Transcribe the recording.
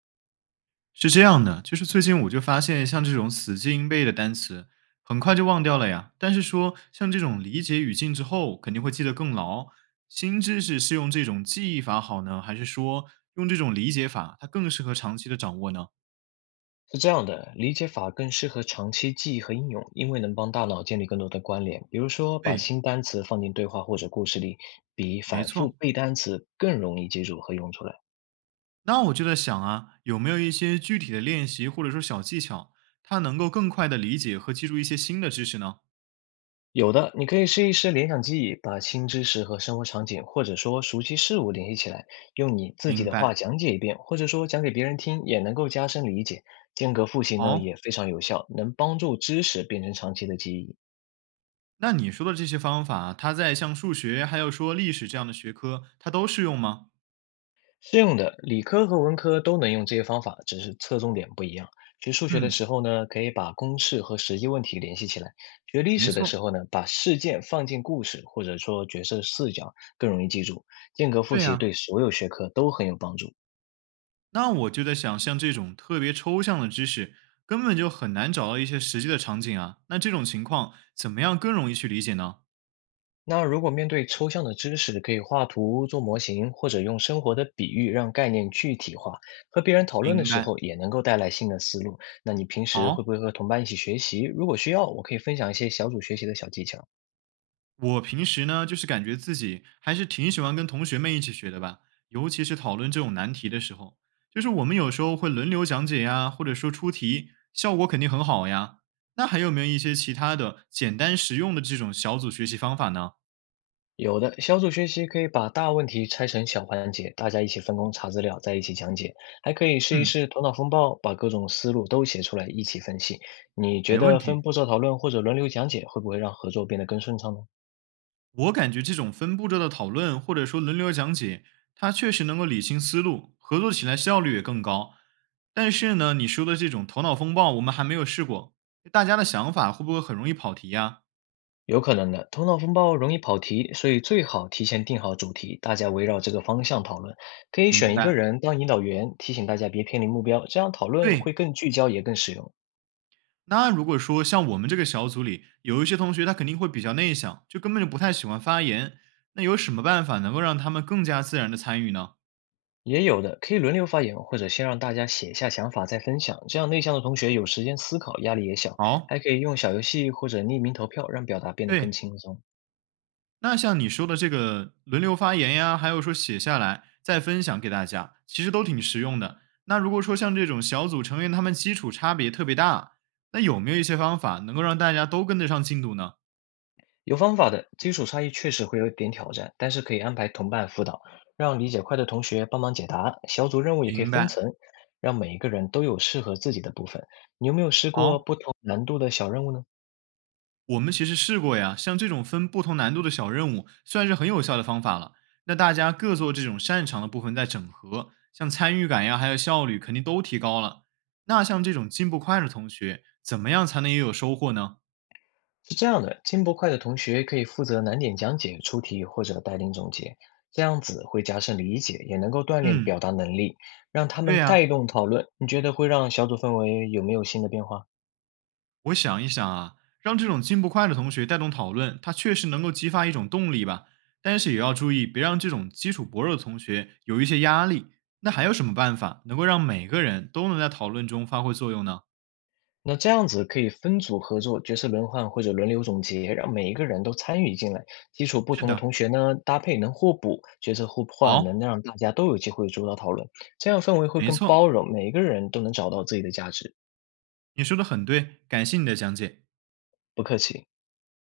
是这样的，就是最近我就发现，像这种死记硬背的单词，很快就忘掉了呀。但是说像这种理解语境之后，肯定会记得更牢。新知识是用这种记忆法好呢，还是说用这种理解法，它更适合长期的掌握呢？是这样的，理解法更适合长期记忆和应用，因为能帮大脑建立更多的关联。比如说，把对，新单词放进对话或者故事里，比没反复错。背单词更容易记住和用出来。那我就在想啊，有没有一些具体的练习或者说小技巧，它能够更快的理解和记住一些新的知识呢？有的，你可以试一试联想记忆，把新知识和生活场景或者说熟悉事物联系起来，用你自己明的话白。讲解一遍，或者说讲给别人听，也能够加深理解。间隔复习呢好、也非常有效，能帮助知识变成长期的记忆。那你说的这些方法，它在像数学还有说历史这样的学科，它都适用吗？适用的，理科和文科都能用这些方法，只是侧重点不一样。学数学的嗯，时候呢，可以把公式和实际问题联系起来；学历没史的错，时候呢，把事件放进故事或者说角色视角，更容易记住。间隔复对习呀、对所有学科都很有帮助。那我就在想，像这种特别抽象的知识，根本就很难找到一些实际的场景啊。那这种情况，怎么样更容易去理解呢？那如果面对抽象的知识，可以画图、做模型，或者用生活的比喻让概念具体化。和别人讨论的明时白。候，也能够带来新的思路。那你平时会好，不会和同伴一起学习？如果需要，我可以分享一些小组学习的小技巧。我平时呢，就是感觉自己还是挺喜欢跟同学们一起学的吧，尤其是讨论这种难题的时候，就是我们有时候会轮流讲解呀，或者说出题，效果肯定很好呀。那还有没有一些其他的简单实用的这种小组学习方法呢？有的，小组学习可以把大问题拆成小环节，大家一起分工查资料，再一起讲解。还可以试一嗯，试头脑风暴，把各种思路都写出来，一起分析。你觉没问得分题。步骤讨论或者轮流讲解，会不会让合作变得更顺畅呢？我感觉这种分步骤的讨论，或者说轮流讲解，它确实能够理清思路，合作起来效率也更高。但是呢，你说的这种头脑风暴，我们还没有试过，大家的想法会不会很容易跑题呀、有可能的，头脑风暴容易跑题，所以最好提前定好主题，大家围绕这个方向讨论。可以明选一白，个人当引导员，提醒大家别偏离目标，这样讨论对。会更聚焦，也更实用。那如果说像我们这个小组里有一些同学，他肯定会比较内向，就根本就不太喜欢发言。那有什么办法能够让他们更加自然的参与呢？也有的，可以轮流发言，或者先让大家写下想法再分享，这样内向的同学有时间思考，压力也小。还好，可以用小游戏或者匿名投票，让表达变得更对。轻松。那像你说的这个轮流发言呀，还有说写下来再分享给大家，其实都挺实用的。那如果说像这种小组成员他们基础差别特别大，那有没有一些方法能够让大家都跟得上进度呢？有方法的，基础差异确实会有点挑战，但是可以安排同伴辅导，让理解快的同学帮忙解答。小组任务也可以明分白，层，让每一个人都有适合自己的部分。你有没有试过好。不同难度的小任务呢？我们其实试过呀，像这种分不同难度的小任务，算是很有效的方法了。那大家各做这种擅长的部分再整合，像参与感呀，还有效率，肯定都提高了。那像这种进步快的同学，怎么样才能也有收获呢？是这样的，进步快的同学可以负责难点讲解、出题或者带领总结，这样子会加深理解，也能够锻炼表嗯，达能力，让他对们呀，带动讨论。你觉得会让小组氛围有没有新的变化？我想一想啊，让这种进步快的同学带动讨论，它确实能够激发一种动力吧。但是也要注意，别让这种基础薄弱的同学有一些压力。那还有什么办法能够让每个人都能在讨论中发挥作用呢？那这样子可以分组合作、角色轮换或者轮流总结，让每一个人都参与进来。基础不是同的的，同学呢，搭配能互补，角色互换能好。让大家都有机会主导讨论，这样氛围会没更包错，容，每一个人都能找到自己的价值。你说的很对，感谢你的讲解。不客气。